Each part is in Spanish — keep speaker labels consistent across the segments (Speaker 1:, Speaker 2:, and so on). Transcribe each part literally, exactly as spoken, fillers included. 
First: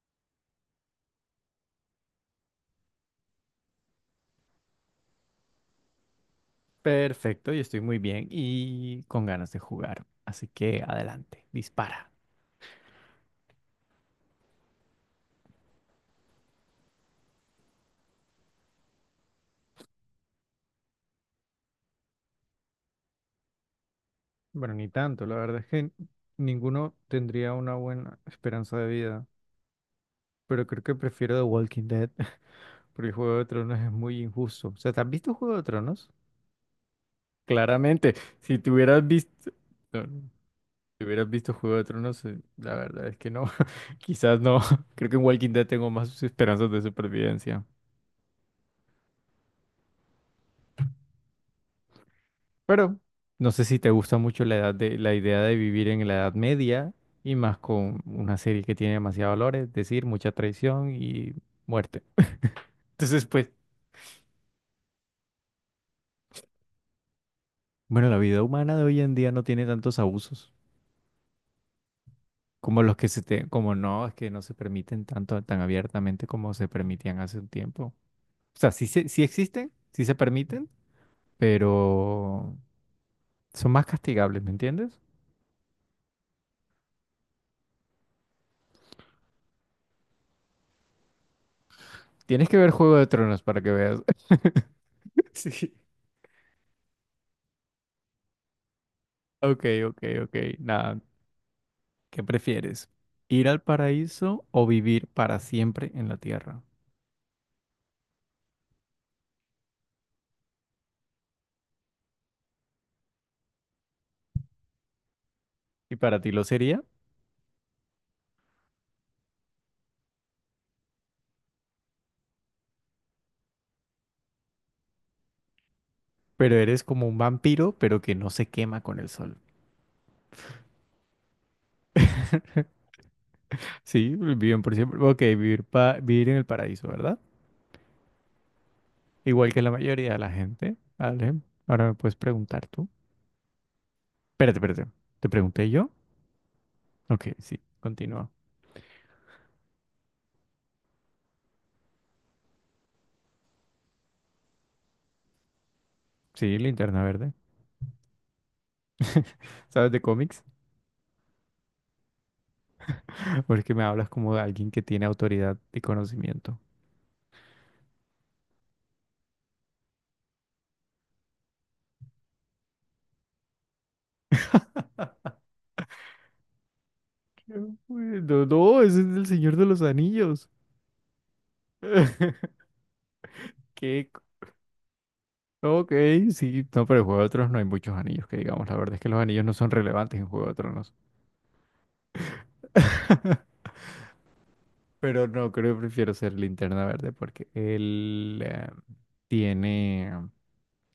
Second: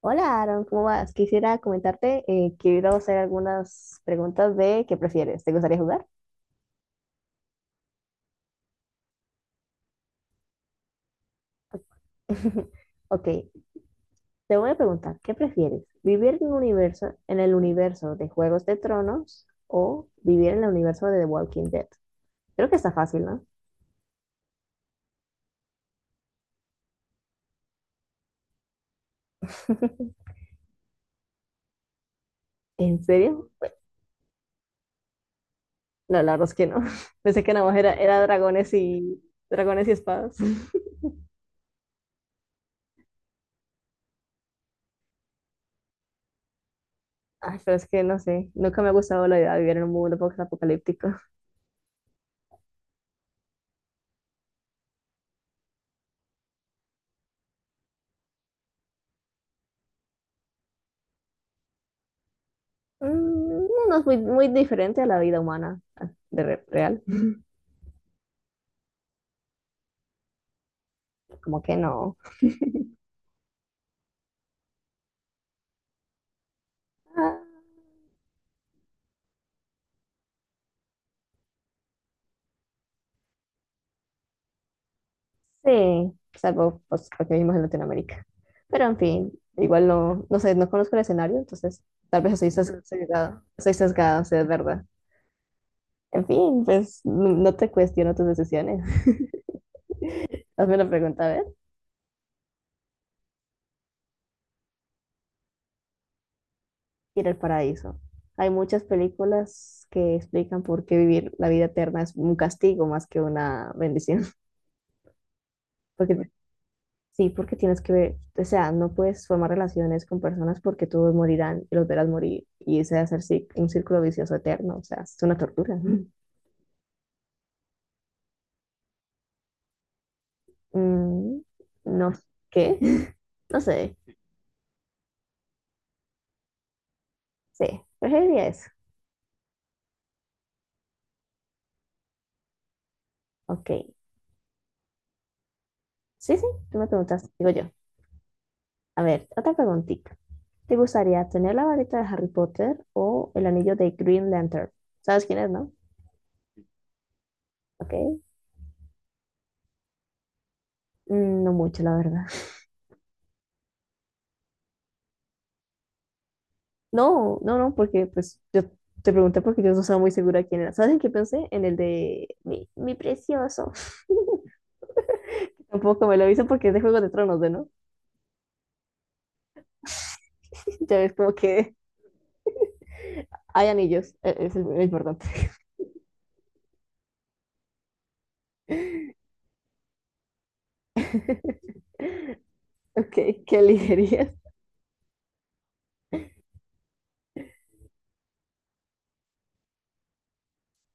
Speaker 1: Hola, Aaron, ¿cómo vas? Quisiera comentarte, eh, quiero hacer algunas preguntas de ¿qué prefieres? ¿Te gustaría jugar?
Speaker 2: Perfecto, yo estoy muy bien y con ganas de jugar. Así que adelante, dispara.
Speaker 1: Ok, te voy a preguntar, ¿qué prefieres? ¿Vivir en un universo, en el universo de Juegos de Tronos o vivir en el universo de The Walking Dead? Creo que está fácil, ¿no?
Speaker 2: Bueno, ni tanto, la verdad es que ninguno tendría una buena esperanza de vida, pero creo que prefiero The Walking Dead,
Speaker 1: ¿En
Speaker 2: porque Juego de
Speaker 1: serio?
Speaker 2: Tronos es muy injusto. O sea, ¿te has visto Juego de Tronos?
Speaker 1: No, la verdad es que no. Pensé que nada más era,
Speaker 2: Claramente,
Speaker 1: era
Speaker 2: si te
Speaker 1: dragones
Speaker 2: hubieras
Speaker 1: y
Speaker 2: visto,
Speaker 1: dragones y
Speaker 2: no, no,
Speaker 1: espadas.
Speaker 2: si hubieras visto Juego de Tronos, eh, la verdad es que no, quizás no. Creo que en Walking Dead tengo más esperanzas de
Speaker 1: Ay,
Speaker 2: supervivencia.
Speaker 1: pero es que no sé, nunca me ha gustado la idea de vivir en un mundo post-apocalíptico.
Speaker 2: Pero no sé si te gusta mucho la edad de, la idea de vivir en la Edad Media y más con una serie que tiene demasiados valores, es decir, mucha traición y muerte. Entonces,
Speaker 1: Mm,
Speaker 2: pues,
Speaker 1: no no es muy, muy diferente a la vida humana ah, de re- real.
Speaker 2: bueno, la vida humana de hoy en día no tiene tantos abusos
Speaker 1: Como que no.
Speaker 2: como los que se te, como no, es que no se permiten tanto tan abiertamente como se permitían
Speaker 1: Ah,
Speaker 2: hace un tiempo. O sea, sí, se- sí existen, sí se permiten, pero son más castigables, ¿me entiendes?
Speaker 1: sí, salvo pues, porque vivimos en Latinoamérica. Pero en fin, igual no, no sé, no conozco el escenario, entonces tal vez soy
Speaker 2: Tienes que ver
Speaker 1: sas-
Speaker 2: Juego de Tronos
Speaker 1: sesgada,
Speaker 2: para que
Speaker 1: soy
Speaker 2: veas.
Speaker 1: sesgada, o sea, es verdad.
Speaker 2: Sí.
Speaker 1: En fin, pues n- no te cuestiono tus decisiones.
Speaker 2: Ok, ok, ok.
Speaker 1: Hazme la
Speaker 2: Nada.
Speaker 1: pregunta, a ver.
Speaker 2: ¿Qué prefieres? ¿Ir al paraíso o vivir para siempre en la tierra?
Speaker 1: Ir al paraíso. Hay muchas películas que explican por qué vivir la vida eterna es un castigo más que una bendición.
Speaker 2: Y
Speaker 1: Porque
Speaker 2: para ti lo sería,
Speaker 1: sí, porque tienes que ver, o sea, no puedes formar relaciones con personas porque todos morirán y los verás morir y ese va a ser sí- un círculo vicioso eterno, o sea, es una tortura. Mm.
Speaker 2: pero eres como un vampiro, pero que no se quema con el sol.
Speaker 1: Mm, no, ¿qué? No sé,
Speaker 2: Sí, viven por siempre. Ok, vivir, pa- vivir en el paraíso, ¿verdad?
Speaker 1: sí, preferiría eso.
Speaker 2: Igual que la mayoría de la gente. Vale, ahora me puedes preguntar tú.
Speaker 1: Ok,
Speaker 2: Espérate, espérate. ¿Te pregunté yo?
Speaker 1: sí, sí, tú me preguntas,
Speaker 2: Ok,
Speaker 1: digo
Speaker 2: sí,
Speaker 1: yo.
Speaker 2: continúa.
Speaker 1: A ver, otra preguntita. ¿Te gustaría tener la varita de Harry Potter o el anillo de Green Lantern? ¿Sabes quién es, no?
Speaker 2: Sí, linterna verde.
Speaker 1: Ok,
Speaker 2: ¿Sabes de cómics?
Speaker 1: mm, no mucho, la verdad.
Speaker 2: Porque me hablas como de alguien que tiene autoridad y conocimiento.
Speaker 1: No, no, no, porque pues yo te pregunté porque yo no estaba muy segura quién era. ¿Sabes en qué pensé? En el de mi, mi precioso. Tampoco me lo hizo porque es de Juego de Tronos, ¿de
Speaker 2: Qué
Speaker 1: no?
Speaker 2: bueno. No, ese es el Señor de los Anillos.
Speaker 1: Ya ves, como que hay
Speaker 2: Qué
Speaker 1: anillos,
Speaker 2: co-
Speaker 1: e- es lo importante.
Speaker 2: Ok, sí, no, pero en Juego de Tronos no hay muchos anillos que digamos. La verdad es que los anillos no son relevantes en Juego de Tronos.
Speaker 1: Ok, ¿qué elegirías?
Speaker 2: Pero no, creo que prefiero ser Linterna Verde porque él eh, tiene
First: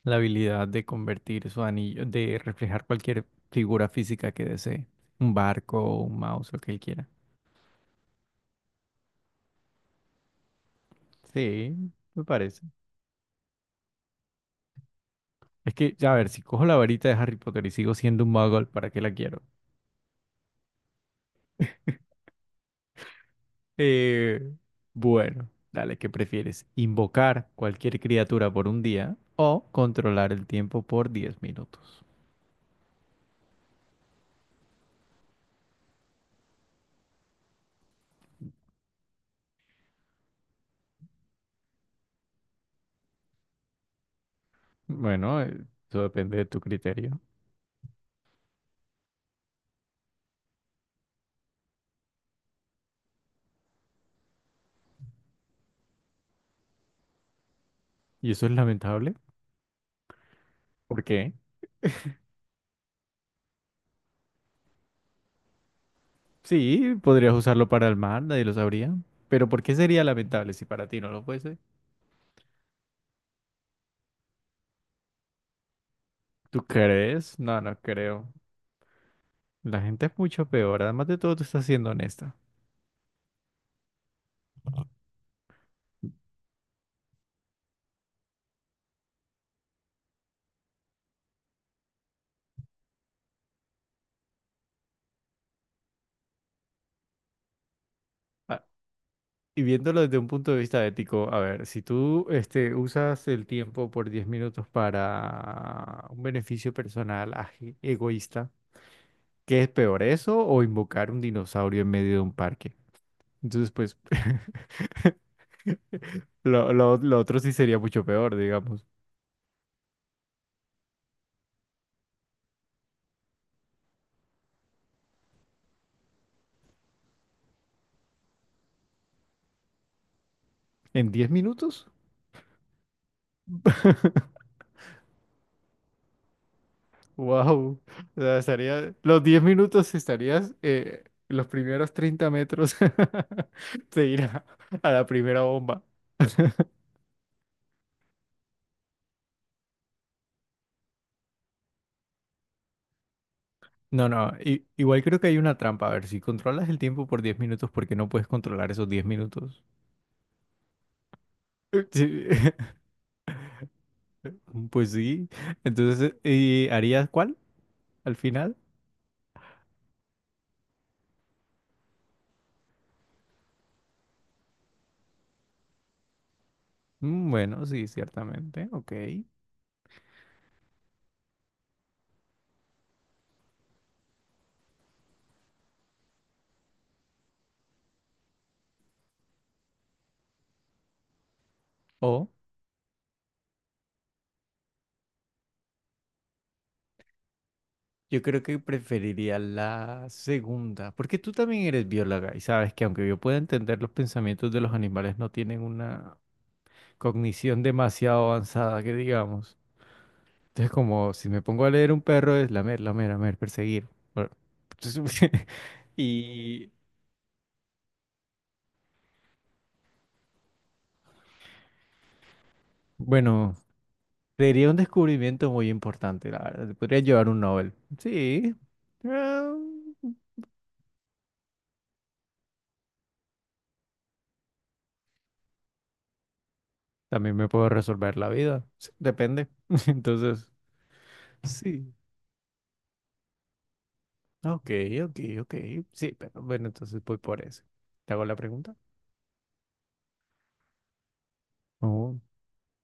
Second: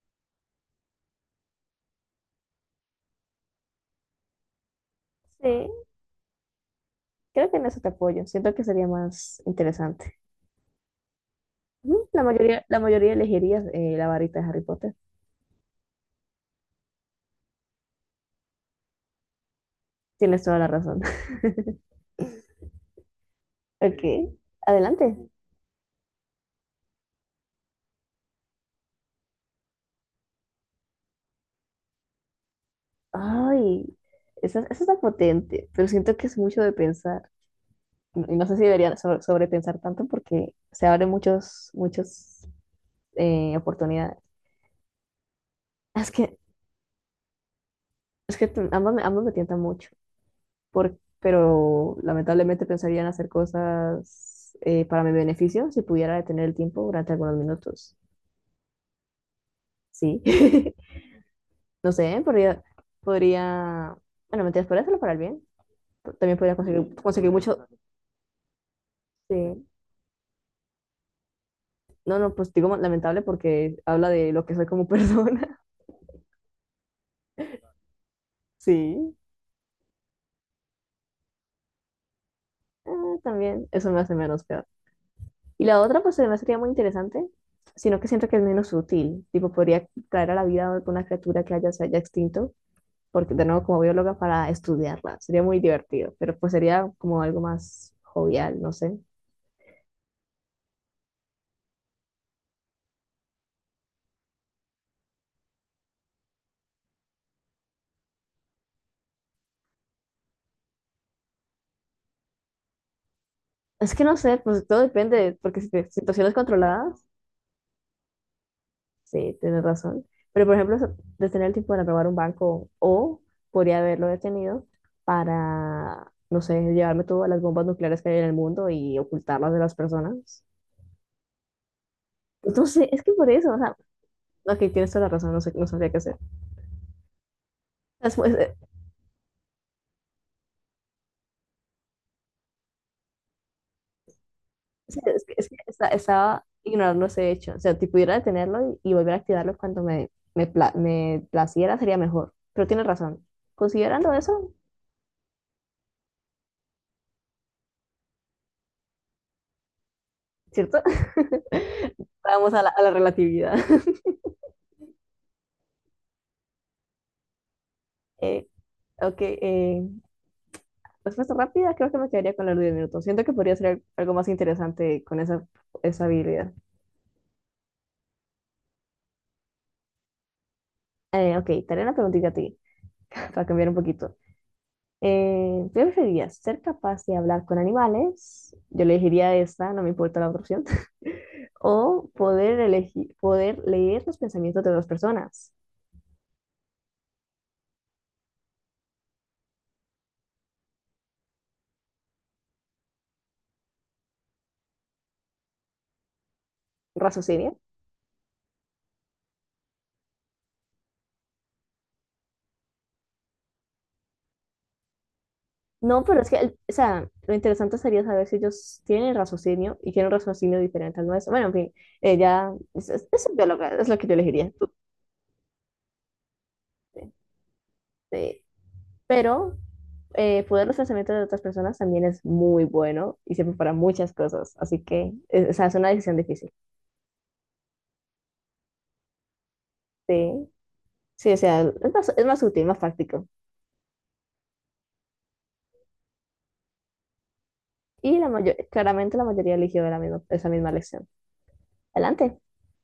Speaker 2: la habilidad de convertir su anillo, de reflejar cualquier figura física que desee. Un
Speaker 1: Sí,
Speaker 2: barco, un mouse, lo que él quiera.
Speaker 1: creo que en eso te apoyo. Siento que sería más interesante.
Speaker 2: Sí,
Speaker 1: Ujú, la
Speaker 2: me parece.
Speaker 1: mayoría, la mayoría elegirías eh, la varita de Harry Potter.
Speaker 2: Es que, ya a ver, si cojo la varita de Harry Potter y sigo siendo un muggle, ¿para qué la quiero?
Speaker 1: Tienes toda la razón. Ok,
Speaker 2: Eh,
Speaker 1: adelante.
Speaker 2: bueno, dale, ¿qué prefieres? ¿Invocar cualquier criatura por un día o controlar el tiempo por diez minutos?
Speaker 1: Ay, esa, esa está potente, pero siento que es mucho de pensar. Y no sé si deberían sobre- sobrepensar tanto porque se abren muchos, muchas eh, oportunidades.
Speaker 2: Bueno, eh, eso
Speaker 1: Es que,
Speaker 2: depende de tu criterio.
Speaker 1: es que t- ambos, me- ambos me tientan mucho, por- pero lamentablemente pensaría en hacer cosas eh, para mi beneficio si pudiera detener el tiempo durante algunos minutos.
Speaker 2: Y eso es lamentable.
Speaker 1: Sí,
Speaker 2: ¿Por qué?
Speaker 1: no sé, podría, podría, bueno, mentiras, podría hacerlo para el bien. También podría conseguir,
Speaker 2: Sí,
Speaker 1: conseguir
Speaker 2: podrías
Speaker 1: mucho,
Speaker 2: usarlo para el mal, nadie lo sabría. Pero ¿por
Speaker 1: sí.
Speaker 2: qué sería lamentable si para ti no lo fuese?
Speaker 1: No, no, pues digo lamentable porque habla de lo que soy como persona.
Speaker 2: ¿Tú crees? No, no creo.
Speaker 1: Sí.
Speaker 2: La gente es mucho peor. Además de todo, tú estás siendo honesta.
Speaker 1: Ah, también, eso me hace menos peor. Y la otra, pues además sería muy interesante, sino que siento que es menos útil. Tipo, podría traer a la vida alguna criatura que haya, se haya extinto, porque de nuevo, como bióloga, para estudiarla. Sería muy divertido, pero pues sería como algo más jovial, no sé.
Speaker 2: Y viéndolo desde un punto de vista ético, a ver, si tú este, usas el tiempo por diez minutos para un beneficio personal aje- egoísta, ¿qué es peor, eso o invocar un dinosaurio en medio de un parque? Entonces,
Speaker 1: Es
Speaker 2: pues,
Speaker 1: que no sé, pues todo depende, porque si te- situaciones
Speaker 2: lo, lo-
Speaker 1: controladas,
Speaker 2: lo otro sí sería mucho peor, digamos.
Speaker 1: sí, tienes razón. Pero, por ejemplo, eso- detener el tipo para robar un banco o podría haberlo detenido para, no sé, llevarme todas las bombas nucleares que hay en el mundo y ocultarlas de las personas.
Speaker 2: ¿En diez minutos?
Speaker 1: Entonces, es que por eso, o sea, ok, tienes toda la razón, no sé, no sabría qué hacer.
Speaker 2: ¡Wow!
Speaker 1: Es,
Speaker 2: O
Speaker 1: pues,
Speaker 2: sea,
Speaker 1: eh,
Speaker 2: estaría, los diez minutos estarías eh, los primeros treinta metros de irá a
Speaker 1: sí,
Speaker 2: la
Speaker 1: es que,
Speaker 2: primera
Speaker 1: es que
Speaker 2: bomba.
Speaker 1: esta- estaba ignorando ese hecho. O sea, si pudiera detenerlo y, y volver a activarlo cuando me, me, pla- me placiera, sería mejor. Pero tienes razón.
Speaker 2: No,
Speaker 1: Considerando
Speaker 2: no,
Speaker 1: eso,
Speaker 2: i- igual creo que hay una trampa. A ver, si controlas el tiempo por diez minutos, ¿por qué no puedes controlar esos diez minutos?
Speaker 1: ¿cierto?
Speaker 2: Sí,
Speaker 1: Vamos a la, a la relatividad.
Speaker 2: Pues sí. Entonces, ¿y harías cuál al
Speaker 1: Eh,
Speaker 2: final?
Speaker 1: Ok, eh, respuesta rápida, creo que me quedaría con los diez minutos. Siento que podría ser algo más interesante con esa, esa habilidad.
Speaker 2: Mm, Bueno, sí, ciertamente. Ok.
Speaker 1: Eh, ok, te haré una preguntita a ti, para cambiar un poquito. Eh, ¿qué preferirías? ¿Ser capaz de hablar con animales? Yo elegiría esta, no me importa la otra opción. ¿O
Speaker 2: O
Speaker 1: poder elegir, poder leer los pensamientos de las personas?
Speaker 2: yo creo que preferiría la segunda, porque tú también eres bióloga y sabes que aunque yo pueda entender los pensamientos de los animales, no tienen una cognición demasiado avanzada, que digamos. Entonces, como si me pongo a leer un perro, es lamer, lamer, lamer, perseguir. Bueno,
Speaker 1: No, pero es que, el- o
Speaker 2: y
Speaker 1: sea, lo interesante sería saber si ellos tienen raciocinio y tienen un raciocinio diferente al nuestro. Bueno, en fin, ella es, es, es
Speaker 2: bueno,
Speaker 1: bióloga, es lo que yo elegiría.
Speaker 2: sería un descubrimiento muy importante, la verdad. Podría llevar un Nobel.
Speaker 1: Sí.
Speaker 2: Sí. eh,
Speaker 1: Pero eh, poder los pensamientos de otras personas también es muy bueno y sirve para muchas cosas. Así que, eh, o sea, es una decisión difícil.
Speaker 2: También me puedo resolver la vida. Sí, depende.
Speaker 1: Sí,
Speaker 2: Entonces,
Speaker 1: sí, o sea, es
Speaker 2: sí.
Speaker 1: más, es más útil, más práctico.
Speaker 2: Ok, ok, ok. Sí, pero bueno, entonces voy por eso. ¿Te
Speaker 1: Y
Speaker 2: hago
Speaker 1: la
Speaker 2: la
Speaker 1: mayo-
Speaker 2: pregunta?
Speaker 1: claramente la mayoría eligió la misma, esa misma lección.
Speaker 2: Oh.
Speaker 1: Adelante.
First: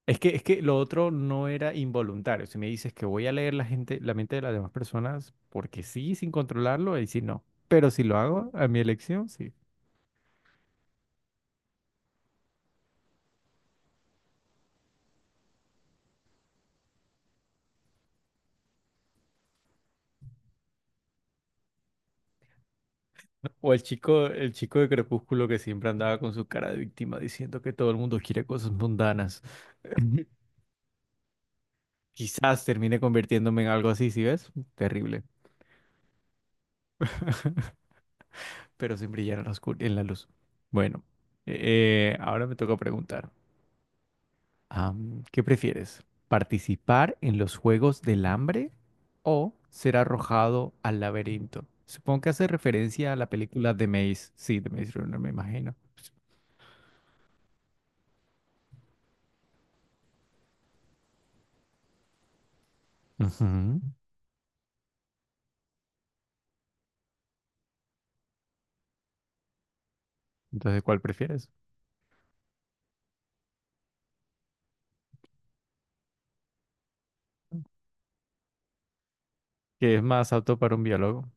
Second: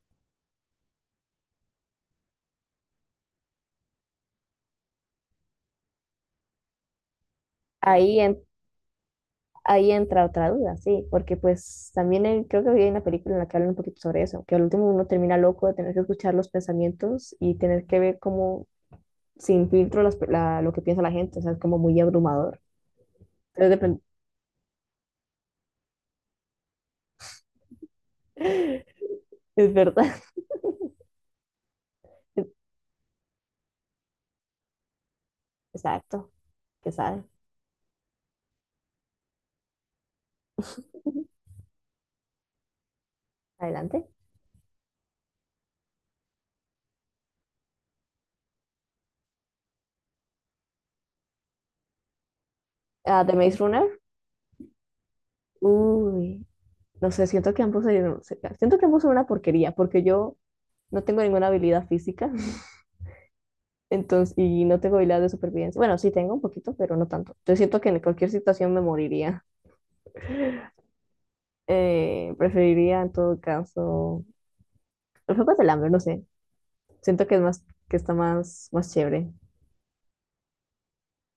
Speaker 2: Es que, es que lo otro no era involuntario. Si me dices que voy a leer la gente, la mente de las demás personas, porque sí, sin controlarlo, ahí sí no. Pero si lo
Speaker 1: Ahí en
Speaker 2: hago a mi elección, sí.
Speaker 1: Ahí entra otra duda, sí, porque pues también hay- creo que había una película en la que hablan un poquito sobre eso, que al último uno termina loco de tener que escuchar los pensamientos y tener que ver cómo sin filtro las pe- la- lo que piensa la gente, o sea, es como muy abrumador.
Speaker 2: O
Speaker 1: Entonces,
Speaker 2: el
Speaker 1: depen-
Speaker 2: chico, el chico de Crepúsculo que siempre andaba con su cara de víctima diciendo que todo el mundo quiere cosas
Speaker 1: es
Speaker 2: mundanas.
Speaker 1: verdad.
Speaker 2: Quizás termine convirtiéndome en algo así, ¿sí ves? Terrible.
Speaker 1: Exacto, que sabe.
Speaker 2: Pero sin brillar en la oscur- en la luz. Bueno, eh, eh, ahora me toca preguntar.
Speaker 1: Adelante.
Speaker 2: Am, ¿qué prefieres? ¿Participar en los Juegos del Hambre o ser arrojado al laberinto? Supongo que hace referencia a
Speaker 1: Ah,
Speaker 2: la
Speaker 1: The Maze
Speaker 2: película
Speaker 1: Runner.
Speaker 2: The Maze. Sí, The Maze Runner, me imagino.
Speaker 1: Uy, no sé, siento que ambos, se- se- siento que ambos son una porquería, porque yo no tengo ninguna habilidad física.
Speaker 2: Ujú.
Speaker 1: Entonces, y no tengo habilidades de supervivencia. Bueno, sí tengo un poquito, pero no tanto. Yo siento que en cualquier situación me moriría.
Speaker 2: Entonces, ¿cuál prefieres?
Speaker 1: Eh, preferiría en todo caso los juegos del hambre, no sé. Siento que es más, que está más, más chévere.
Speaker 2: ¿Qué es más apto para un biólogo?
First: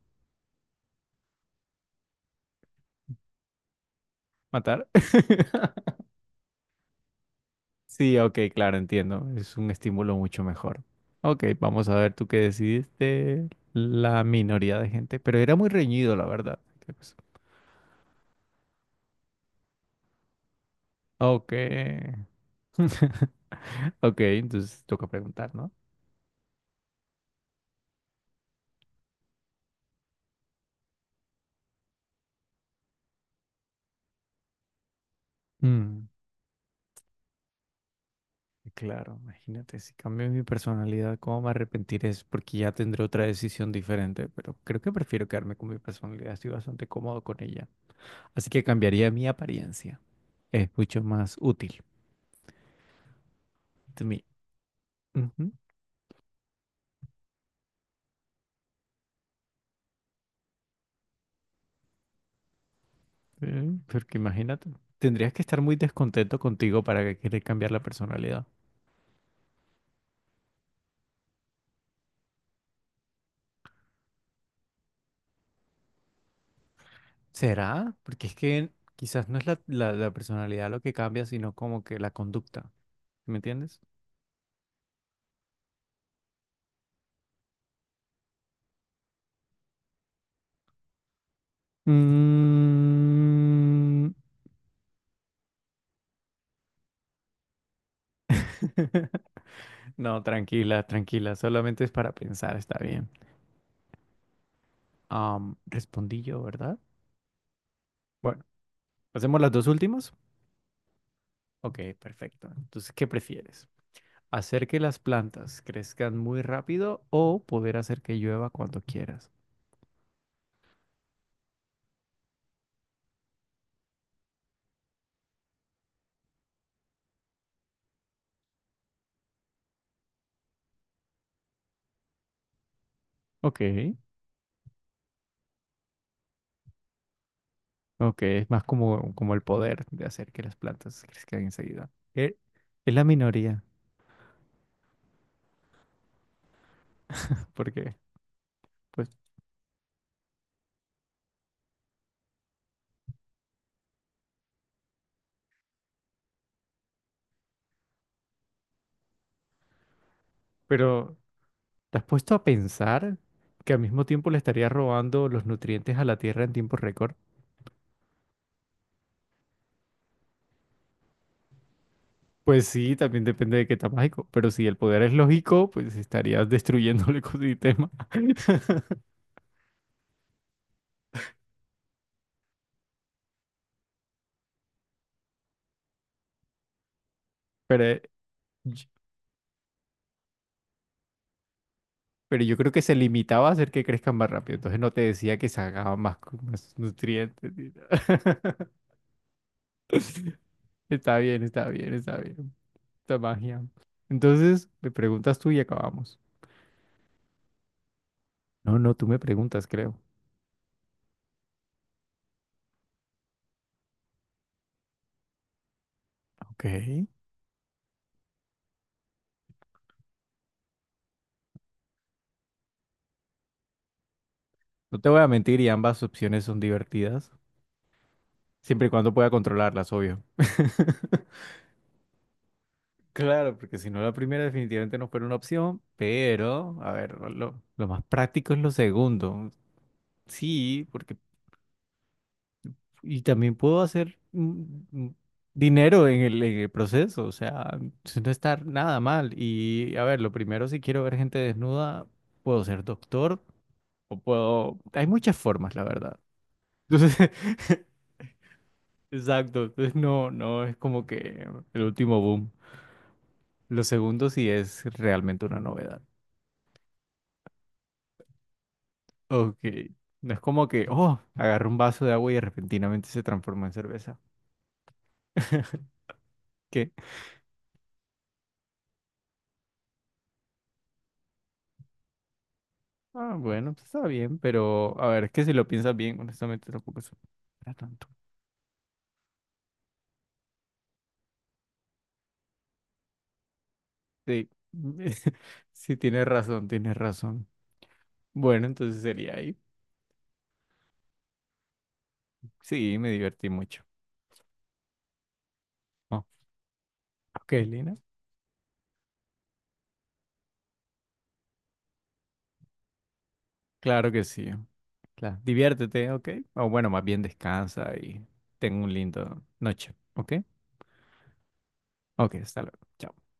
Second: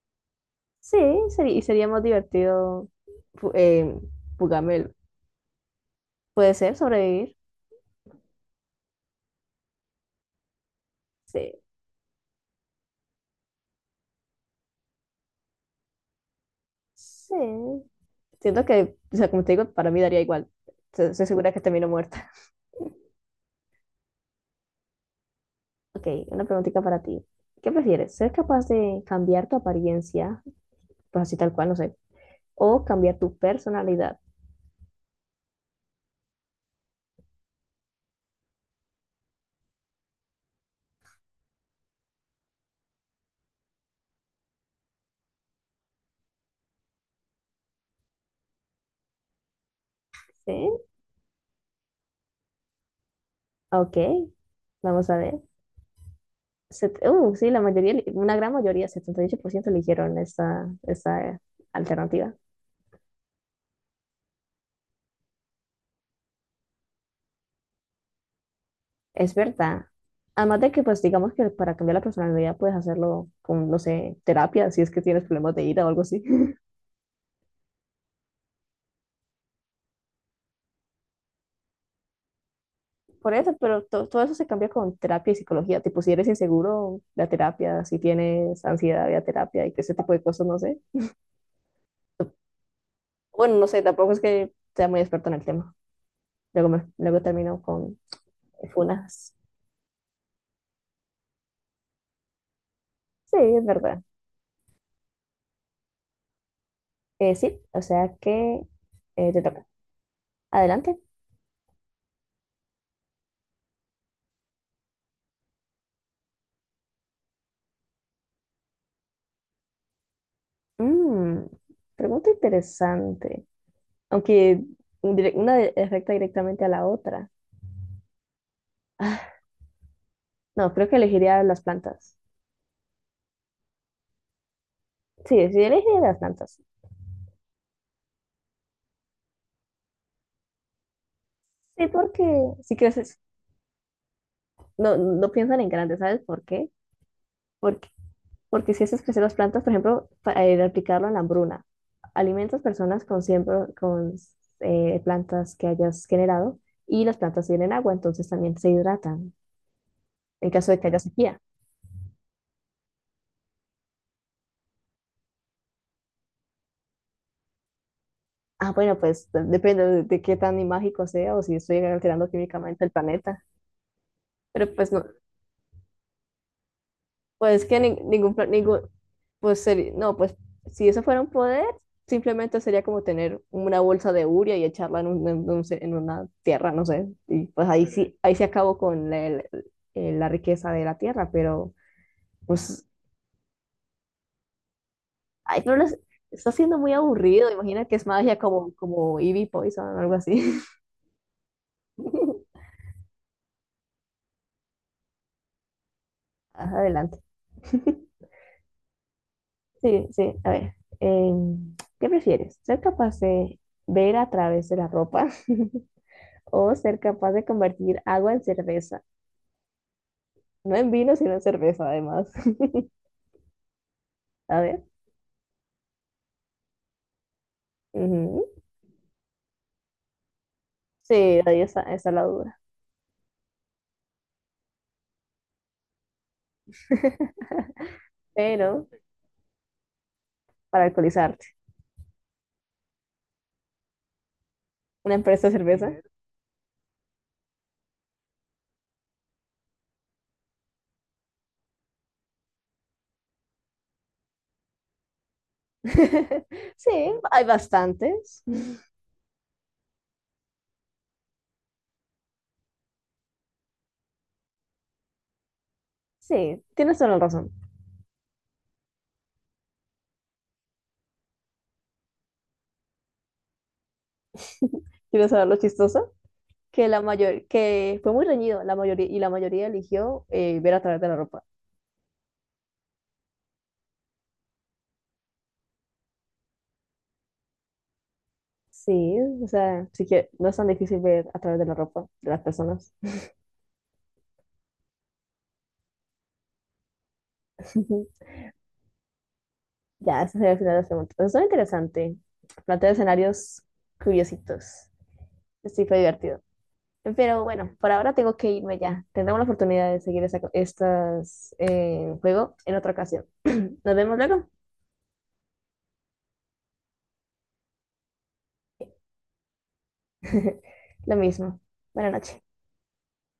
Speaker 1: Sí, sería, y sería más divertido fu- eh, fugarme
Speaker 2: ¿Matar?
Speaker 1: el- puede ser sobrevivir.
Speaker 2: Sí, ok, claro, entiendo. Es un estímulo mucho mejor. Ok,
Speaker 1: Sí,
Speaker 2: vamos a ver tú qué decidiste. La minoría de gente, pero era muy reñido, la verdad.
Speaker 1: sí. Siento que, o sea, como te digo, para mí daría igual. Se- Estoy segura
Speaker 2: Ok.
Speaker 1: que termino muerta.
Speaker 2: Ok, entonces toca preguntar, ¿no?
Speaker 1: Ok, una preguntita para ti. ¿Qué prefieres? ¿Ser capaz de cambiar tu apariencia, pues así tal cual, no sé, o cambia tu personalidad.
Speaker 2: Mm, claro, imagínate, si cambio mi personalidad, ¿cómo me arrepentiré? Es porque ya tendré otra decisión diferente, pero creo que prefiero quedarme con mi personalidad, estoy bastante cómodo con ella. Así que cambiaría mi apariencia,
Speaker 1: ¿Sí?
Speaker 2: es mucho más útil
Speaker 1: Ok,
Speaker 2: to me.
Speaker 1: vamos a ver.
Speaker 2: Ujú,
Speaker 1: Set- uh, sí, la mayoría, una gran mayoría, setenta y ocho por ciento eligieron esta, esta eh, alternativa.
Speaker 2: eh, porque imagínate, tendrías que estar muy descontento contigo para que querer cambiar la personalidad.
Speaker 1: Es verdad. Además de que, pues, digamos que para cambiar la personalidad puedes hacerlo con, no sé, terapia, si es que tienes problemas de ira o algo así.
Speaker 2: ¿Será? Porque es que quizás no es la, la la personalidad lo que cambia, sino como que la conducta, ¿sí?,
Speaker 1: Por
Speaker 2: ¿me
Speaker 1: eso,
Speaker 2: entiendes?
Speaker 1: pero to- todo eso se cambia con terapia y psicología. Tipo, si eres inseguro, la terapia, si tienes ansiedad, la terapia y que ese tipo de cosas, no sé. Bueno, no sé,
Speaker 2: Mm.
Speaker 1: tampoco es que sea muy experto en el tema. Luego, luego termino con funas.
Speaker 2: No, tranquila, tranquila, solamente es para pensar, está bien.
Speaker 1: Sí, es verdad.
Speaker 2: Am, respondí yo, ¿verdad?
Speaker 1: Eh, sí, o sea
Speaker 2: Bueno,
Speaker 1: que eh,
Speaker 2: ¿hacemos
Speaker 1: te
Speaker 2: las
Speaker 1: toca.
Speaker 2: dos últimas?
Speaker 1: Adelante.
Speaker 2: Ok, perfecto. Entonces, ¿qué prefieres? ¿Hacer que las plantas crezcan muy rápido o poder hacer que llueva cuando quieras?
Speaker 1: Mm, pregunta interesante. Aunque un dire- una de- afecta directamente a la otra. Ah, no, creo que elegiría las plantas.
Speaker 2: Ok,
Speaker 1: Sí, sí, elegiría las plantas.
Speaker 2: ok, es más como, como el poder de hacer que las plantas crezcan
Speaker 1: Sí,
Speaker 2: enseguida.
Speaker 1: porque
Speaker 2: Eh,
Speaker 1: si
Speaker 2: Es la
Speaker 1: creces,
Speaker 2: minoría,
Speaker 1: no, no piensan en grande, ¿sabes por qué? Porque
Speaker 2: porque,
Speaker 1: Porque si haces
Speaker 2: pues,
Speaker 1: crecer las plantas, por ejemplo, para eh, replicarlo en la hambruna, alimentas personas con, siempre, con eh, plantas que hayas generado y las plantas tienen agua, entonces también se hidratan en caso de que haya
Speaker 2: pero
Speaker 1: sequía.
Speaker 2: ¿te has puesto a pensar que al mismo tiempo le estaría robando los nutrientes a la Tierra en tiempo récord?
Speaker 1: Ah, bueno, pues de- depende de, de qué tan mágico sea o si estoy alterando
Speaker 2: Pues
Speaker 1: químicamente el
Speaker 2: sí, también
Speaker 1: planeta.
Speaker 2: depende de qué tan mágico. Pero si
Speaker 1: Pero
Speaker 2: el
Speaker 1: pues
Speaker 2: poder
Speaker 1: no,
Speaker 2: es lógico, pues estarías destruyendo el
Speaker 1: pues que
Speaker 2: ecosistema.
Speaker 1: ni- ningún, pla- ningún, Pues seri- no, pues si eso fuera un poder, simplemente sería como tener una bolsa de urea y echarla en, un- en un- en una tierra, no sé. Y pues
Speaker 2: Pero,
Speaker 1: ahí
Speaker 2: eh,
Speaker 1: sí, ahí se
Speaker 2: y-
Speaker 1: acabó con la, el- el- la riqueza de la tierra, pero
Speaker 2: pero yo creo que
Speaker 1: pues,
Speaker 2: se limitaba a hacer que crezcan más rápido. Entonces no te decía que
Speaker 1: ay, pero les-
Speaker 2: sacaban más, cu-
Speaker 1: está
Speaker 2: más
Speaker 1: siendo muy aburrido.
Speaker 2: nutrientes, ni
Speaker 1: Imagina que es magia
Speaker 2: nada.
Speaker 1: como, como Eevee Poison o algo así.
Speaker 2: Está bien, está bien, está bien. Esta magia. Entonces, me preguntas tú y acabamos.
Speaker 1: Ajá, adelante.
Speaker 2: No, no, tú me preguntas, creo.
Speaker 1: Sí, sí, a ver. Em, ¿qué prefieres? ¿Ser capaz de ver a través de la ropa
Speaker 2: Ok.
Speaker 1: o ser capaz de convertir agua en cerveza? No en vino, sino en cerveza, además. A ver.
Speaker 2: No te voy a mentir y ambas opciones son divertidas,
Speaker 1: Ujú.
Speaker 2: siempre y cuando pueda controlarlas, obvio.
Speaker 1: Sí, ahí está, ahí está la duda.
Speaker 2: Claro, porque si no la primera definitivamente no fuera una opción, pero, a ver, lo, lo más práctico es lo
Speaker 1: Pero
Speaker 2: segundo.
Speaker 1: para
Speaker 2: Sí, porque,
Speaker 1: alcoholizarte,
Speaker 2: y también puedo hacer mm, mm,
Speaker 1: una empresa de cerveza.
Speaker 2: dinero en el, en el proceso, o sea, sin no está nada mal. Y, a ver, lo primero, si quiero ver gente desnuda, puedo ser doctor o puedo... Hay muchas formas, la verdad.
Speaker 1: Sí,
Speaker 2: Entonces,
Speaker 1: hay bastantes.
Speaker 2: exacto, entonces no, no es como que el último boom. Lo segundo sí es realmente una novedad.
Speaker 1: Sí, tienes toda la razón.
Speaker 2: Ok, no es como que, oh, agarró un vaso de agua y repentinamente se transformó en cerveza.
Speaker 1: ¿Quieres saber lo chistoso? Que
Speaker 2: ¿Qué?
Speaker 1: la mayor, que fue muy reñido, la mayoría y la mayoría eligió eh, ver a través de la ropa.
Speaker 2: Ah, bueno, pues está bien, pero a ver, es que si lo piensas bien, honestamente tampoco es para tanto.
Speaker 1: Sí, o sea, sí que no es tan difícil ver a través de la ropa de las personas.
Speaker 2: Sí, sí, tienes razón, tienes razón. Bueno, entonces sería ahí.
Speaker 1: Ya, ese sería el final de las preguntas. Eso es interesante. Plantea
Speaker 2: Sí, me divertí
Speaker 1: escenarios
Speaker 2: mucho.
Speaker 1: curiositos. Sí, fue
Speaker 2: Oh,
Speaker 1: divertido. Pero
Speaker 2: ok,
Speaker 1: bueno, por
Speaker 2: Lina.
Speaker 1: ahora tengo que irme ya. Tendremos la oportunidad de seguir esta, estas, eh, juego en otra ocasión. Nos
Speaker 2: Claro
Speaker 1: vemos
Speaker 2: que
Speaker 1: luego.
Speaker 2: sí. Claro. Diviértete, ¿ok? O bueno, más bien descansa y ten un lindo noche, ¿ok?
Speaker 1: Lo mismo. Buenas
Speaker 2: Ok,
Speaker 1: noches.
Speaker 2: hasta luego. Chao.